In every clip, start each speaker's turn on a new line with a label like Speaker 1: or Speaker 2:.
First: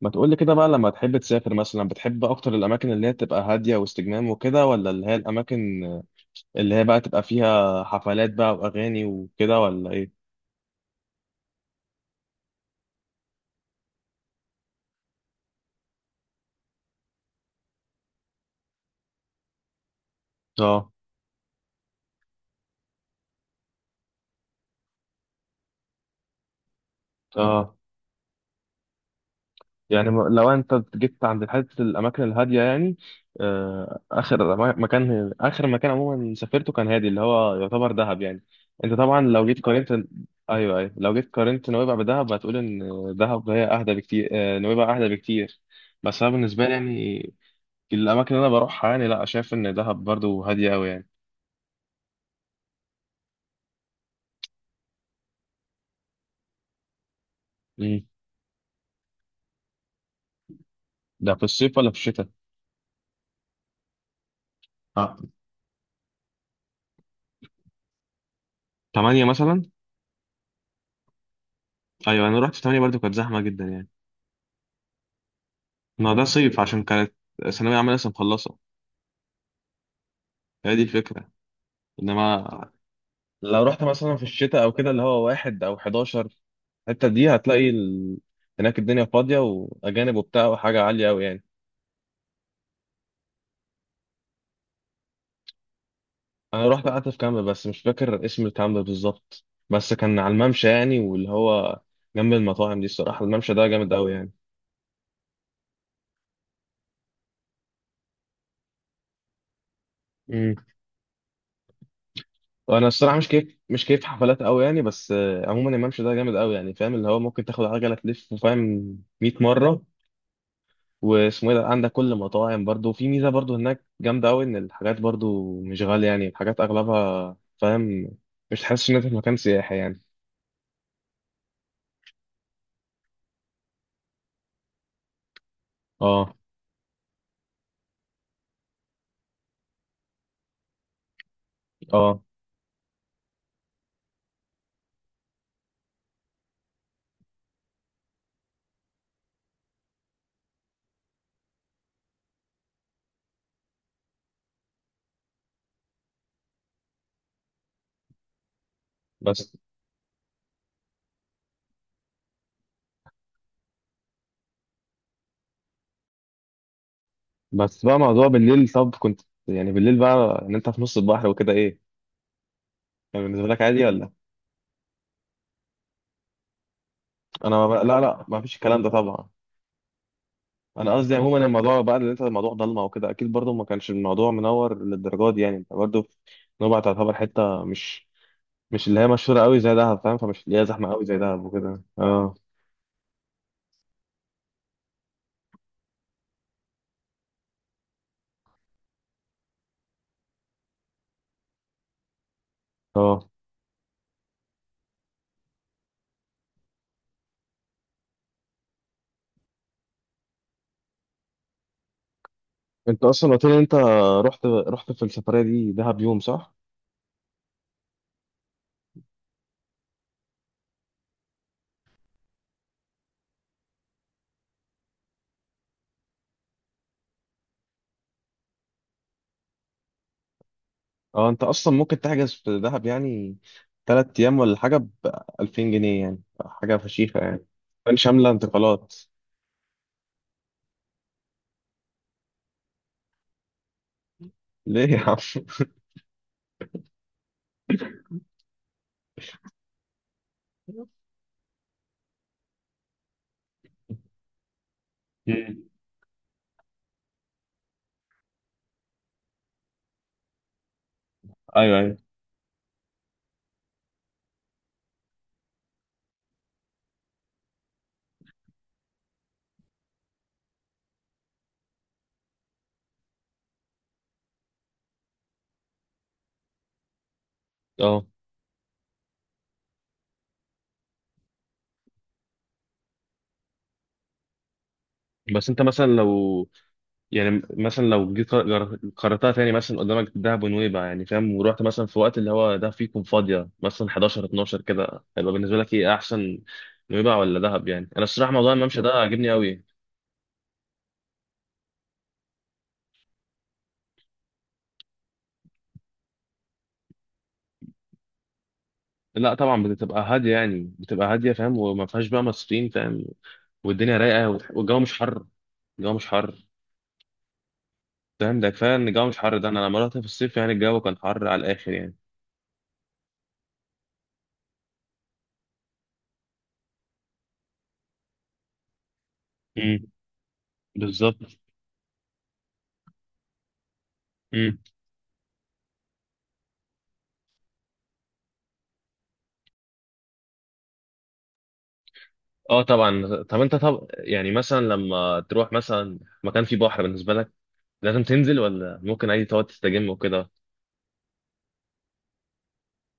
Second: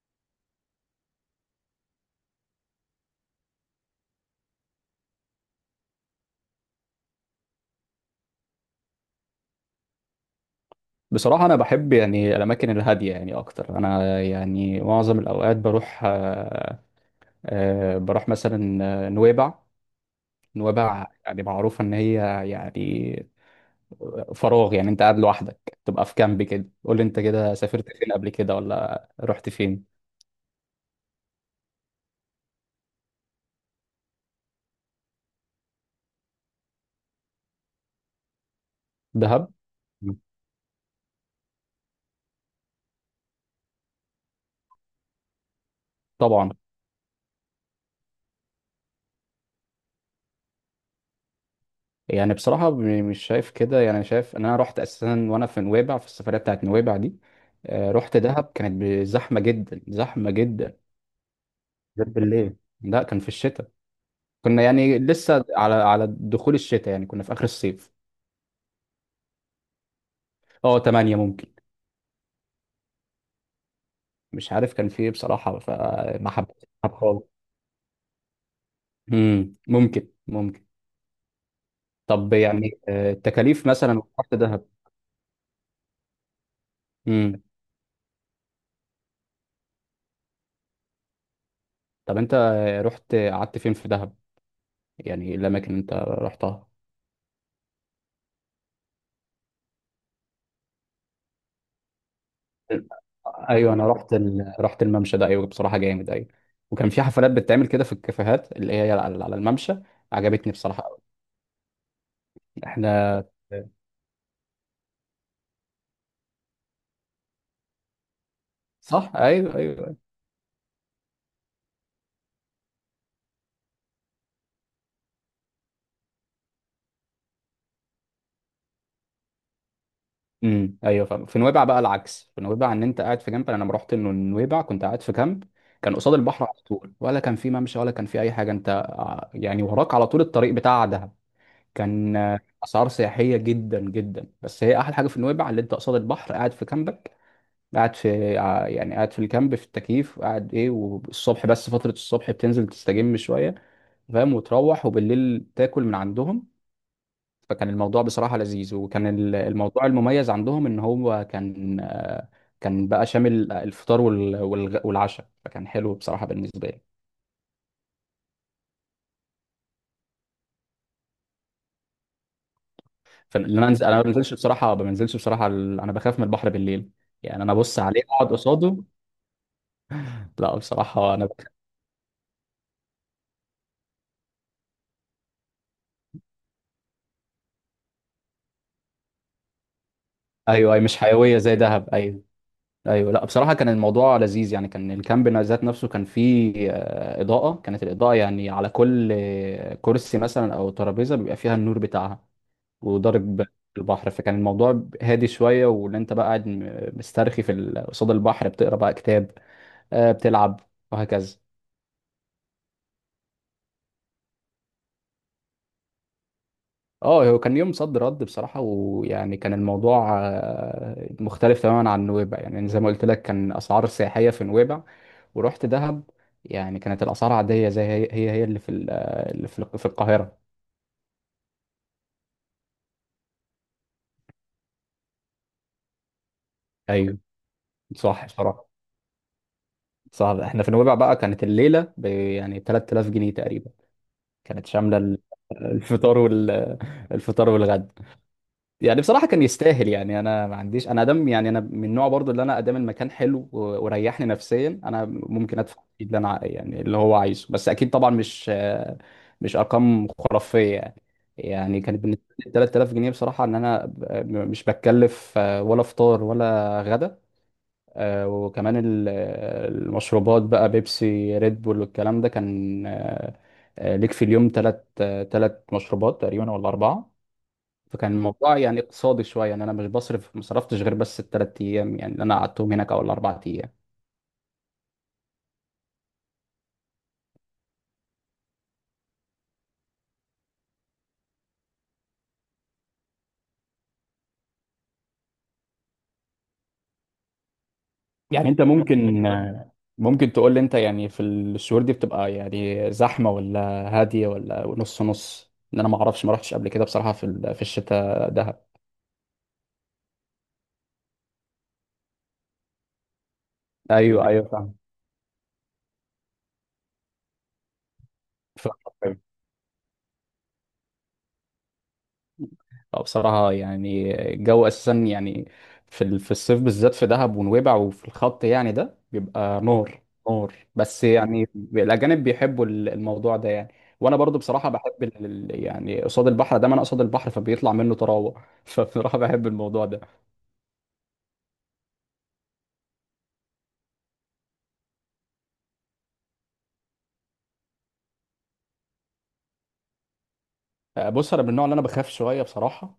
Speaker 1: ما تقول لي كده بقى، لما تحب تسافر مثلا، بتحب اكتر الاماكن اللي هي تبقى هاديه واستجمام وكده، ولا اللي هي الاماكن اللي هي بقى تبقى فيها حفلات بقى واغاني وكده، ولا ايه؟
Speaker 2: بصراحة أنا بحب يعني الأماكن الهادية يعني أكتر. أنا يعني معظم الأوقات بروح آه، آه، بروح مثلا آه، نويبع.
Speaker 1: اه،
Speaker 2: نويبع يعني معروفة إن هي يعني فراغ، يعني أنت قاعد لوحدك تبقى في كامب كده. قول لي أنت كده
Speaker 1: اه،
Speaker 2: سافرت فين قبل كده ولا رحت فين؟
Speaker 1: يعني لو انت جيت عند حته الاماكن الهاديه يعني، مكان اخر مكان عموما سافرته كان هادي، اللي هو يعتبر دهب يعني. انت طبعا
Speaker 2: دهب.
Speaker 1: لو جيت قارنت،
Speaker 2: مم.
Speaker 1: ايوه، ايوه، لو جيت قارنت نويبع بدهب هتقول ان دهب هي اهدى بكتير، نويبع اهدى بكتير. بس انا
Speaker 2: طبعا.
Speaker 1: بالنسبه لي يعني، الاماكن اللي انا بروحها يعني، لا شايف ان دهب برضو هاديه قوي يعني.
Speaker 2: يعني بصراحة مش شايف كده، يعني شايف إن أنا رحت أساسا وأنا في نويبع، في السفرية بتاعت نويبع دي
Speaker 1: امم
Speaker 2: رحت دهب. كانت زحمة جدا زحمة جدا
Speaker 1: ده في الصيف ولا في
Speaker 2: غير
Speaker 1: الشتاء؟
Speaker 2: بالليل. لا، كان في الشتاء، كنا يعني
Speaker 1: اه،
Speaker 2: لسه على على دخول الشتاء، يعني كنا في اخر الصيف.
Speaker 1: 8 مثلا.
Speaker 2: اه، 8 ممكن.
Speaker 1: ايوه، انا رحت في 8 برضو، كانت زحمه جدا يعني.
Speaker 2: مش عارف كان في ايه بصراحه،
Speaker 1: ما ده
Speaker 2: فما
Speaker 1: صيف
Speaker 2: حبيتش
Speaker 1: عشان
Speaker 2: العب
Speaker 1: كانت
Speaker 2: خالص.
Speaker 1: ثانويه عامه لسه مخلصه.
Speaker 2: ممكن ممكن.
Speaker 1: هي دي الفكره،
Speaker 2: طب
Speaker 1: انما،
Speaker 2: يعني
Speaker 1: لو
Speaker 2: التكاليف
Speaker 1: رحت
Speaker 2: مثلا.
Speaker 1: مثلا في
Speaker 2: رحت
Speaker 1: الشتاء
Speaker 2: دهب.
Speaker 1: او كده، اللي هو واحد او 11، الحته دي
Speaker 2: امم.
Speaker 1: هتلاقي هناك الدنيا فاضيه واجانب وبتاع، وحاجه عاليه قوي يعني.
Speaker 2: طب انت رحت قعدت فين في دهب؟ يعني إيه الاماكن اللي انت رحتها؟
Speaker 1: انا رحت قعدت في كامب، بس مش فاكر اسم الكامب بالظبط. بس كان على الممشى يعني، واللي هو جنب المطاعم دي. الصراحه الممشى ده
Speaker 2: ايوه، انا
Speaker 1: جامد قوي
Speaker 2: رحت
Speaker 1: يعني.
Speaker 2: رحت الممشى ده، ايوه بصراحه جامد، ايوه. وكان في حفلات بتتعمل كده في الكافيهات اللي هي على على الممشى. عجبتني
Speaker 1: امم
Speaker 2: بصراحه قوي.
Speaker 1: وانا الصراحه
Speaker 2: احنا.
Speaker 1: مش كيف حفلات قوي يعني، بس عموما الممشى ده جامد قوي يعني، فاهم اللي هو ممكن تاخد عجله تلف، فاهم؟
Speaker 2: صح،
Speaker 1: 100
Speaker 2: ايوه
Speaker 1: مره.
Speaker 2: ايوه.
Speaker 1: واسمه ايه ده، عندك كل مطاعم برضو، في ميزه برضو هناك جامده قوي ان الحاجات برضو مش غاليه يعني، الحاجات اغلبها، فاهم؟ مش تحس ان انت في مكان سياحي يعني.
Speaker 2: امم. ايوه فاهم. في نويبع بقى العكس، في نويبع ان انت قاعد في كامب. انا لما رحت انه نويبع كنت قاعد في كامب، كان قصاد
Speaker 1: اه،
Speaker 2: البحر على طول، ولا كان في ممشى، ولا كان في اي حاجه. انت يعني وراك على طول الطريق بتاع دهب. كان
Speaker 1: اه،
Speaker 2: اسعار سياحيه جدا جدا، بس هي احلى حاجه في نويبع اللي انت قصاد البحر، قاعد في كامبك، قاعد في يعني قاعد في الكامب في التكييف، قاعد ايه، والصبح، بس فتره الصبح بتنزل تستجم شويه، فاهم، وتروح، وبالليل تاكل من عندهم. فكان الموضوع بصراحة لذيذ. وكان
Speaker 1: بس
Speaker 2: الموضوع المميز عندهم ان هو كان كان بقى شامل الفطار والعشاء، فكان حلو بصراحة بالنسبة لي.
Speaker 1: بس بقى موضوع بالليل، طب كنت، يعني بالليل بقى ان انت في نص البحر وكده، ايه؟ كان
Speaker 2: فان
Speaker 1: بالنسبه لك
Speaker 2: انا
Speaker 1: عادي
Speaker 2: انزل، انا ما
Speaker 1: ولا؟
Speaker 2: بنزلش بصراحة، ما بنزلش بصراحة انا بخاف من البحر بالليل. يعني انا
Speaker 1: انا ما
Speaker 2: ابص
Speaker 1: بقى، لا،
Speaker 2: عليه
Speaker 1: لا،
Speaker 2: اقعد
Speaker 1: ما فيش
Speaker 2: قصاده.
Speaker 1: الكلام ده طبعا.
Speaker 2: لا
Speaker 1: انا قصدي
Speaker 2: بصراحة
Speaker 1: يعني عموما الموضوع بقى، اللي انت الموضوع ضلمه وكده، اكيد برضو ما كانش الموضوع منور للدرجه دي يعني، انت برضو، نوبة تعتبر حته مش اللي هي مشهوره قوي زي دهب، فاهم؟ فمش اللي هي
Speaker 2: ايوه. اي
Speaker 1: زحمه
Speaker 2: مش
Speaker 1: قوي زي
Speaker 2: حيوية
Speaker 1: دهب
Speaker 2: زي
Speaker 1: وكده،
Speaker 2: دهب، ايوه
Speaker 1: اه.
Speaker 2: ايوه. لا بصراحة كان الموضوع لذيذ. يعني كان الكامب ذات نفسه كان فيه إضاءة، كانت الإضاءة يعني على كل كرسي مثلا او ترابيزة بيبقى فيها النور بتاعها
Speaker 1: اه،
Speaker 2: وضارب البحر، فكان الموضوع هادي شوية، وان انت بقى قاعد مسترخي في قصاد البحر، بتقرا بقى كتاب، بتلعب، وهكذا.
Speaker 1: انت اصلا قلت لي إن انت رحت في السفريه دي دهب يوم، صح؟
Speaker 2: اه هو كان يوم صد رد بصراحة. ويعني كان الموضوع مختلف تماما عن نويبع، يعني زي ما قلت لك كان أسعار سياحية في نويبع، ورحت دهب يعني كانت الأسعار عادية زي هي هي اللي في في القاهرة.
Speaker 1: اه، انت اصلا ممكن تحجز في دهب يعني 3 ايام ولا حاجه ب 2000 جنيه، يعني حاجه
Speaker 2: ايوه
Speaker 1: فشيخه يعني. كان
Speaker 2: صح
Speaker 1: شامله
Speaker 2: بصراحة.
Speaker 1: انتقالات؟
Speaker 2: صعب. احنا في نويبع بقى كانت الليلة ب يعني 3000 جنيه تقريبا، كانت
Speaker 1: ليه يا عم؟
Speaker 2: شاملة الفطار وال الفطار والغدا. يعني بصراحه كان يستاهل. يعني انا ما عنديش، انا ادم، يعني انا من النوع برضو اللي انا ادام المكان حلو وريحني نفسيا، انا ممكن
Speaker 1: مم.
Speaker 2: ادفع فيه اللي انا يعني اللي هو عايزه، بس اكيد طبعا مش ارقام خرافيه يعني.
Speaker 1: ايوه،
Speaker 2: يعني
Speaker 1: ايوه،
Speaker 2: كانت بالنسبه لي 3000 جنيه بصراحه، ان انا مش بتكلف ولا فطار ولا غدا. وكمان المشروبات بقى، بيبسي ريد بول والكلام ده، كان ليك في اليوم ثلاث مشروبات تقريبا ولا أربعة.
Speaker 1: اه،
Speaker 2: فكان الموضوع يعني اقتصادي شوية، يعني أنا مش بصرف مصرفتش غير بس الثلاث أيام، يعني اللي أنا قعدتهم هناك، أو الأربع أيام.
Speaker 1: بس انت مثلا لو، يعني مثلا لو جيت قررتها تاني، مثلا قدامك دهب ونويبع، يعني فاهم، ورحت مثلا في وقت اللي هو ده فيكم فاضية، مثلا 11، 12 كده، هيبقى بالنسبة لك ايه احسن؟ نويبع ولا دهب؟ يعني انا الصراحة
Speaker 2: يعني
Speaker 1: موضوع
Speaker 2: أنت
Speaker 1: الممشى ده
Speaker 2: ممكن
Speaker 1: عاجبني قوي.
Speaker 2: ممكن تقول لي أنت، يعني في الشهور دي بتبقى يعني زحمة ولا هادية ولا نص نص؟ إن أنا ما أعرفش، ما رحتش قبل كده بصراحة في في الشتاء دهب.
Speaker 1: لا طبعا، بتبقى هادية يعني بتبقى هادية فاهم، وما فيهاش بقى مصريين، فاهم؟ والدنيا
Speaker 2: أيوه
Speaker 1: رايقة،
Speaker 2: أيوه فاهم.
Speaker 1: والجو مش حر. الجو مش حر. فاهم، ده كفاية ان الجو
Speaker 2: فاهم.
Speaker 1: مش حر. ده انا لما رحت في الصيف يعني الجو كان حر على الاخر يعني.
Speaker 2: اه بصراحة يعني الجو أساسا يعني في في الصيف بالذات في دهب ونويبع وفي الخط يعني، ده بيبقى
Speaker 1: امم،
Speaker 2: نار نار. بس
Speaker 1: بالظبط.
Speaker 2: يعني الأجانب بيحبوا الموضوع ده يعني. وأنا برضو بصراحة بحب يعني قصاد البحر ده، ما أنا قصاد البحر فبيطلع منه طراوة فبصراحة بحب الموضوع ده.
Speaker 1: اه طبعا، طب انت، طب يعني مثلا لما تروح مثلا مكان فيه بحر، بالنسبه لك لازم تنزل ولا ممكن عادي تقعد تستجم وكده؟
Speaker 2: بص، أنا من النوع اللي أنا بخاف شوية بصراحة.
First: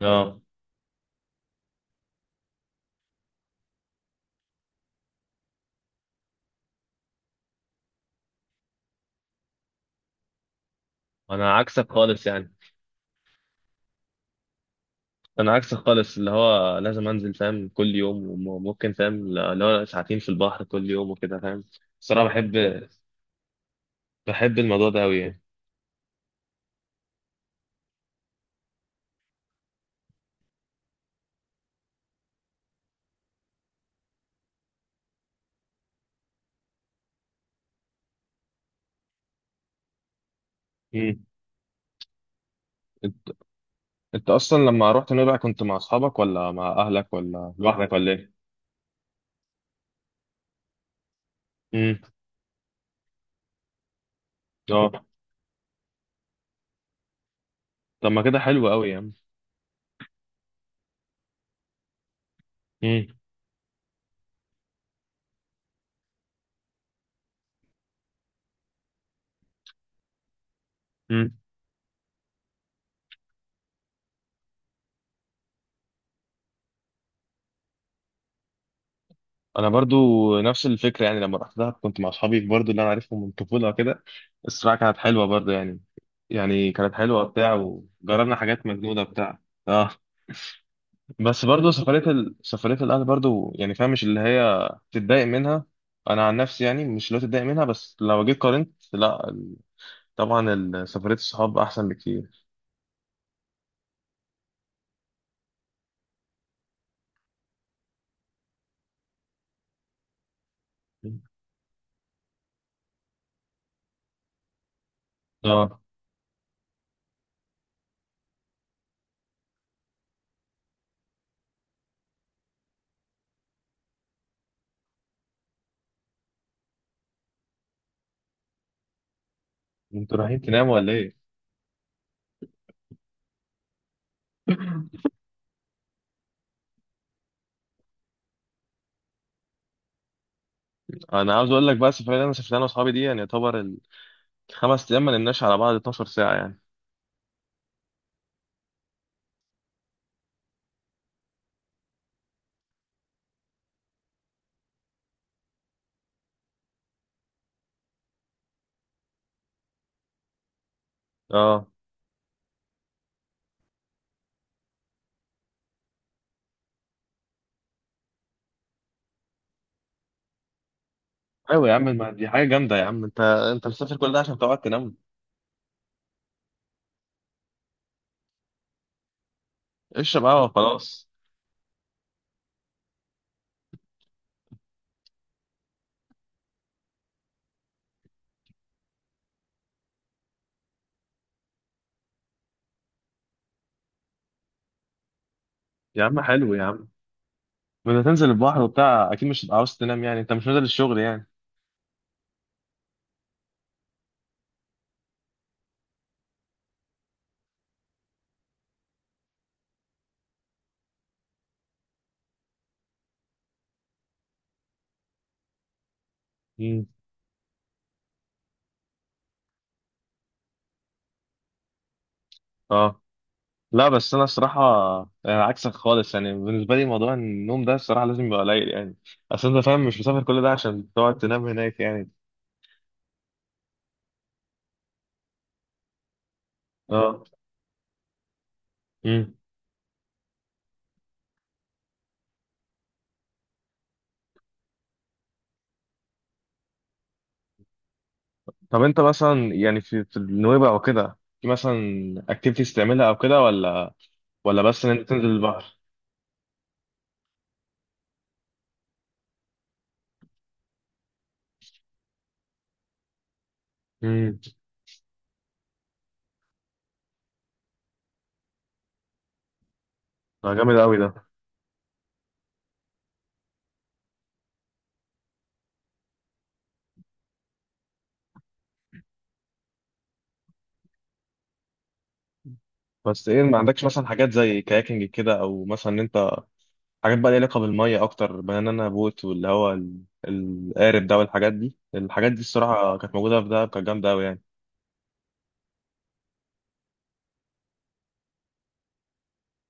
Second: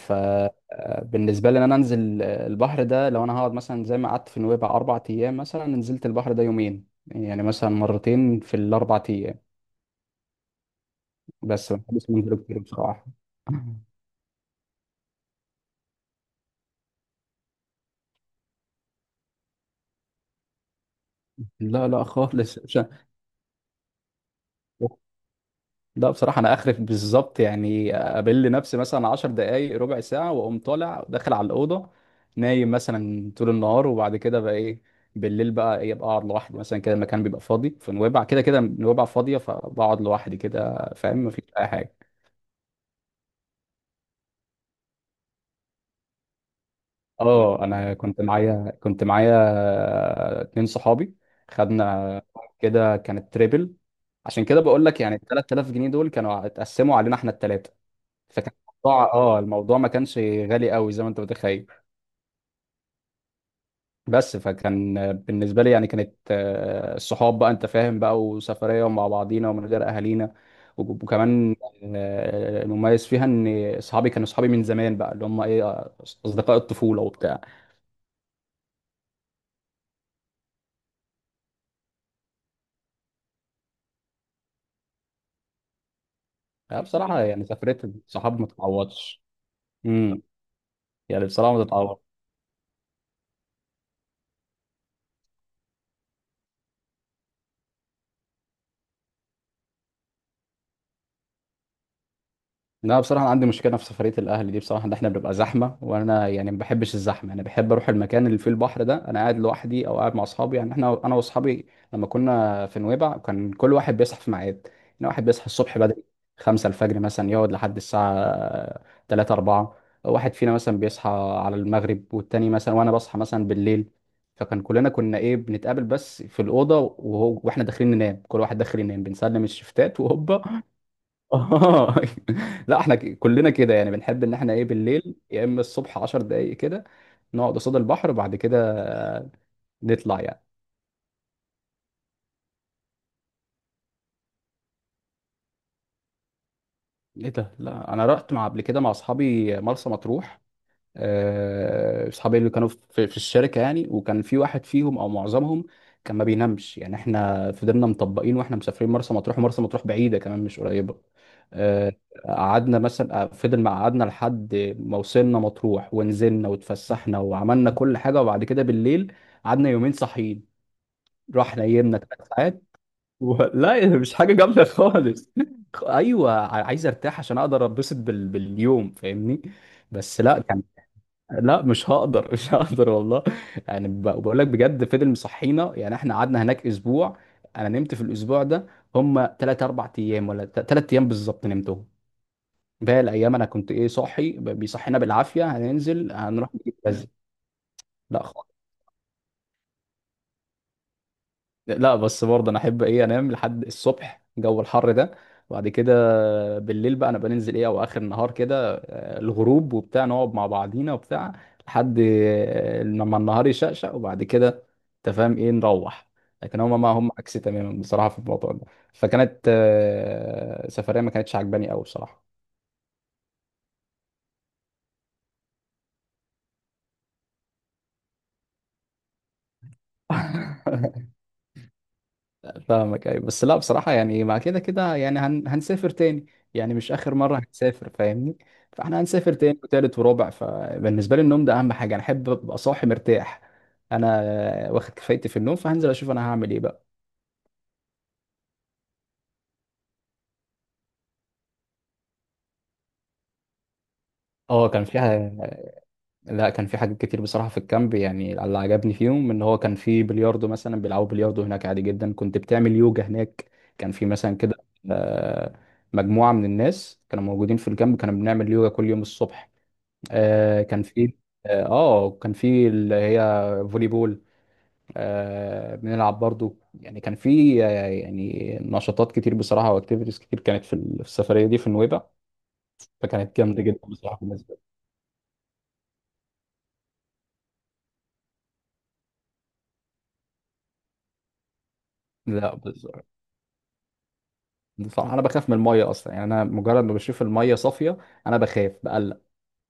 Speaker 1: اه،
Speaker 2: لي إن أنا أنزل البحر ده، لو أنا هقعد مثلا زي ما قعدت في نويبع 4 أيام مثلا، نزلت البحر ده يومين، يعني مثلا مرتين في الأربع أيام.
Speaker 1: انا
Speaker 2: بس ما
Speaker 1: عكسك
Speaker 2: بحبش
Speaker 1: خالص
Speaker 2: منظره
Speaker 1: يعني.
Speaker 2: كتير بصراحه.
Speaker 1: انا عكسك خالص، اللي هو لازم انزل فاهم، كل يوم، وممكن فاهم اللي هو ساعتين في البحر كل يوم وكده، فاهم.
Speaker 2: لا لا
Speaker 1: الصراحه بحب
Speaker 2: خالص،
Speaker 1: بحب الموضوع ده قوي يعني.
Speaker 2: لا بصراحه انا اخرف بالظبط. يعني اقابل نفسي مثلا 10 دقائق ربع ساعه، واقوم طالع داخل على الاوضه، نايم مثلا طول النهار. وبعد كده بقى ايه؟ بالليل بقى ايه؟ ابقى اقعد لوحدي مثلا كده، المكان بيبقى فاضي في نويبع، كده كده نويبع فاضيه، فبقعد لوحدي كده،
Speaker 1: مم.
Speaker 2: فاهم، مفيش اي حاجه.
Speaker 1: انت انت اصلا لما رحت نويبع كنت مع اصحابك ولا مع اهلك ولا
Speaker 2: اه
Speaker 1: لوحدك
Speaker 2: انا
Speaker 1: ولا ايه؟
Speaker 2: كنت معايا اتنين صحابي،
Speaker 1: امم
Speaker 2: خدنا كده، كانت تريبل. عشان كده بقول لك
Speaker 1: اه،
Speaker 2: يعني ال 3000 جنيه دول كانوا اتقسموا علينا احنا الثلاثه.
Speaker 1: طب ما كده
Speaker 2: فكان
Speaker 1: حلو قوي يعني.
Speaker 2: الموضوع اه الموضوع ما كانش غالي قوي زي ما انت متخيل. بس فكان بالنسبه لي يعني كانت الصحاب بقى، انت فاهم بقى، وسفريه ومع بعضينا ومن غير اهالينا.
Speaker 1: امم
Speaker 2: وكمان المميز فيها ان صحابي كانوا صحابي من زمان، بقى اللي هم ايه اصدقاء الطفوله وبتاع.
Speaker 1: انا برضو نفس الفكره، يعني لما رحت دهب كنت مع اصحابي برضو اللي انا عارفهم من الطفوله كده. الصراحه كانت حلوه برضو يعني. يعني
Speaker 2: لا
Speaker 1: كانت
Speaker 2: بصراحة
Speaker 1: حلوه
Speaker 2: يعني
Speaker 1: بتاع،
Speaker 2: سفرية
Speaker 1: وجربنا
Speaker 2: الصحاب ما
Speaker 1: حاجات مجنونه
Speaker 2: تتعوضش.
Speaker 1: بتاع. اه،
Speaker 2: امم. يعني
Speaker 1: بس
Speaker 2: بصراحة ما
Speaker 1: برضو
Speaker 2: تتعوضش.
Speaker 1: سفريه الاهل برضو يعني فاهم، مش اللي هي تتضايق منها. انا عن نفسي يعني مش اللي هو تتضايق منها، بس لو جيت قارنت، لا، طبعا، سفريه الصحاب احسن بكتير.
Speaker 2: لا بصراحة أنا عندي مشكلة في سفرية الأهل دي، بصراحة إن إحنا بنبقى زحمة وأنا يعني ما بحبش الزحمة. أنا بحب أروح المكان اللي فيه البحر ده أنا قاعد لوحدي، أو قاعد مع أصحابي. يعني إحنا أنا وأصحابي لما كنا في نويبع كان كل واحد بيصحى في ميعاد. يعني واحد بيصحى الصبح
Speaker 1: اه،
Speaker 2: بدري، خمسة الفجر مثلا، يقعد لحد الساعة تلاتة أربعة. واحد فينا مثلا بيصحى على المغرب، والتاني مثلا، وأنا بصحى مثلا بالليل. فكان كلنا كنا إيه، بنتقابل بس في الأوضة، وهو وإحنا داخلين ننام، كل واحد داخل ينام بنسلم الشفتات
Speaker 1: انتوا رايحين
Speaker 2: وهوبا.
Speaker 1: تناموا ولا ايه؟
Speaker 2: اه لا احنا كلنا كده يعني، بنحب ان احنا ايه بالليل، يا اما الصبح 10 دقايق كده نقعد قصاد البحر، وبعد كده نطلع يعني.
Speaker 1: انا عاوز اقول لك بقى السفريه اللي انا سافرتها انا واصحابي دي يعني يعتبر ال5 ايام ما نمناش على بعض 12 ساعه يعني.
Speaker 2: ايه ده. لا انا رحت مع، قبل كده مع اصحابي مرسى مطروح. اصحابي اللي كانوا في في الشركه يعني، وكان في واحد فيهم او معظمهم كان ما بينامش. يعني احنا فضلنا مطبقين واحنا مسافرين مرسى مطروح، ومرسى مطروح بعيده كمان مش قريبه.
Speaker 1: اه،
Speaker 2: آه، قعدنا مثلا فضل ما قعدنا لحد ما وصلنا مطروح، ونزلنا واتفسحنا وعملنا كل حاجه، وبعد كده بالليل قعدنا يومين صاحيين، رحنا
Speaker 1: ايوه يا عم،
Speaker 2: نيمنا
Speaker 1: ما دي
Speaker 2: ثلاث
Speaker 1: حاجه
Speaker 2: ساعات
Speaker 1: جامده يا عم، انت انت
Speaker 2: لا
Speaker 1: مسافر كل
Speaker 2: مش
Speaker 1: ده
Speaker 2: حاجه
Speaker 1: عشان تقعد
Speaker 2: جامده
Speaker 1: تنام؟
Speaker 2: خالص. ايوه عايز ارتاح عشان اقدر اتبسط باليوم، فاهمني. بس
Speaker 1: اشرب
Speaker 2: لا
Speaker 1: قهوه
Speaker 2: كان.
Speaker 1: وخلاص.
Speaker 2: لا مش هقدر مش هقدر والله. يعني بقول لك بجد فضل مصحينا. يعني احنا قعدنا هناك اسبوع، انا نمت في الاسبوع ده هم 3 4 ايام، ولا 3 ايام بالظبط نمتهم. باقي الايام انا كنت ايه، صاحي، بيصحينا بالعافيه،
Speaker 1: يا
Speaker 2: هننزل،
Speaker 1: عم حلو
Speaker 2: هنروح
Speaker 1: يا
Speaker 2: نجيب
Speaker 1: عم،
Speaker 2: كذا.
Speaker 1: بدنا تنزل
Speaker 2: لا
Speaker 1: البحر وبتاع، اكيد مش هتبقى عاوز تنام يعني، انت مش نازل الشغل يعني.
Speaker 2: لا، بس برضه انا احب ايه، انام لحد الصبح جو الحر ده، وبعد كده بالليل بقى انا بننزل ايه، او اخر النهار كده الغروب وبتاع، نقعد مع بعضينا وبتاع لحد لما النهار يشقشق، وبعد كده انت فاهم ايه، نروح. لكن هما
Speaker 1: امم
Speaker 2: ما هم عكسي تماما بصراحة في الموضوع ده. فكانت سفرية ما كانتش عجباني قوي بصراحة.
Speaker 1: اه، لا، بس انا الصراحه يعني عكسك خالص يعني، بالنسبه لي موضوع النوم ده الصراحه لازم يبقى قليل يعني. اصل انت فاهم مش مسافر كل ده عشان تقعد تنام هناك يعني.
Speaker 2: فاهمك، ايوه. بس لا بصراحة يعني مع كده كده يعني هنسافر تاني، يعني مش آخر
Speaker 1: اه،
Speaker 2: مرة هنسافر فاهمني. فاحنا هنسافر
Speaker 1: امم
Speaker 2: تاني وتالت ورابع، فبالنسبة لي النوم ده أهم حاجة. أنا أحب أبقى صاحي مرتاح، أنا واخد كفايتي في النوم، فهنزل أشوف أنا هعمل إيه بقى.
Speaker 1: طب انت مثلا يعني في النويبع وكده، في مثلا اكتيفيتيز تعملها او كده ولا؟ ولا
Speaker 2: اه كان
Speaker 1: بس ان
Speaker 2: في
Speaker 1: انت تنزل البحر؟
Speaker 2: لا كان في حاجات كتير بصراحة في الكامب، يعني اللي عجبني فيهم إن هو كان في بلياردو مثلا، بيلعبوا بلياردو هناك عادي جدا. كنت بتعمل يوجا هناك، كان في مثلا
Speaker 1: امم،
Speaker 2: كده آه، مجموعة من الناس كانوا موجودين في الكامب، كانوا بنعمل يوجا كل يوم الصبح.
Speaker 1: ده
Speaker 2: آه
Speaker 1: جامد
Speaker 2: كان
Speaker 1: قوي
Speaker 2: في
Speaker 1: ده.
Speaker 2: كان في اللي هي فولي بول، بنلعب برضو. يعني كان في يعني نشاطات كتير بصراحة واكتيفيتيز كتير كانت في في السفرية دي في نويبع.
Speaker 1: بس
Speaker 2: فكانت
Speaker 1: ايه، ما
Speaker 2: جامدة
Speaker 1: عندكش
Speaker 2: جدا
Speaker 1: مثلا
Speaker 2: بصراحة
Speaker 1: حاجات
Speaker 2: بالنسبة
Speaker 1: زي كاياكينج كده، او مثلا ان انت حاجات بقى ليها علاقه بالميه اكتر، بنانا بوت واللي هو القارب ده، والحاجات دي الحاجات دي
Speaker 2: لي. لا
Speaker 1: الصراحه
Speaker 2: بصراحة.
Speaker 1: كانت موجوده في دهب، كانت جامده قوي يعني.
Speaker 2: أنا بخاف من المية أصلا، يعني أنا مجرد ما بشوف المية صافية أنا بخاف بقلق.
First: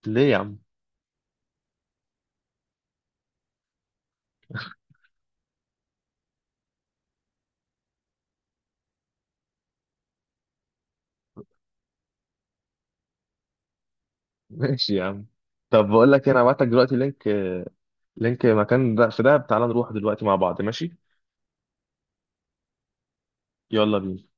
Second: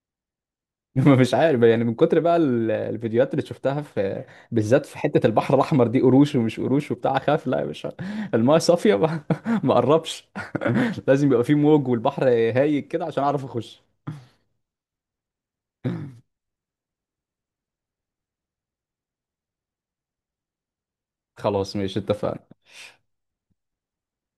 Speaker 1: ليه يا عم؟
Speaker 2: مش عارف، يعني من كتر بقى الفيديوهات اللي شفتها في بالذات في حتة البحر الأحمر دي، قروش ومش قروش وبتاع، خاف لا يا باشا المايه صافية، ما ما قربش. لازم يبقى في موج والبحر هايج كده عشان أعرف أخش.
Speaker 1: ماشي يا عم. طب بقول لك إيه، انا هبعت لك دلوقتي لينك، مكان ده في دهب، تعالى نروح دلوقتي مع بعض، ماشي؟
Speaker 2: خلاص ماشي اتفقنا.
Speaker 1: يلا بينا.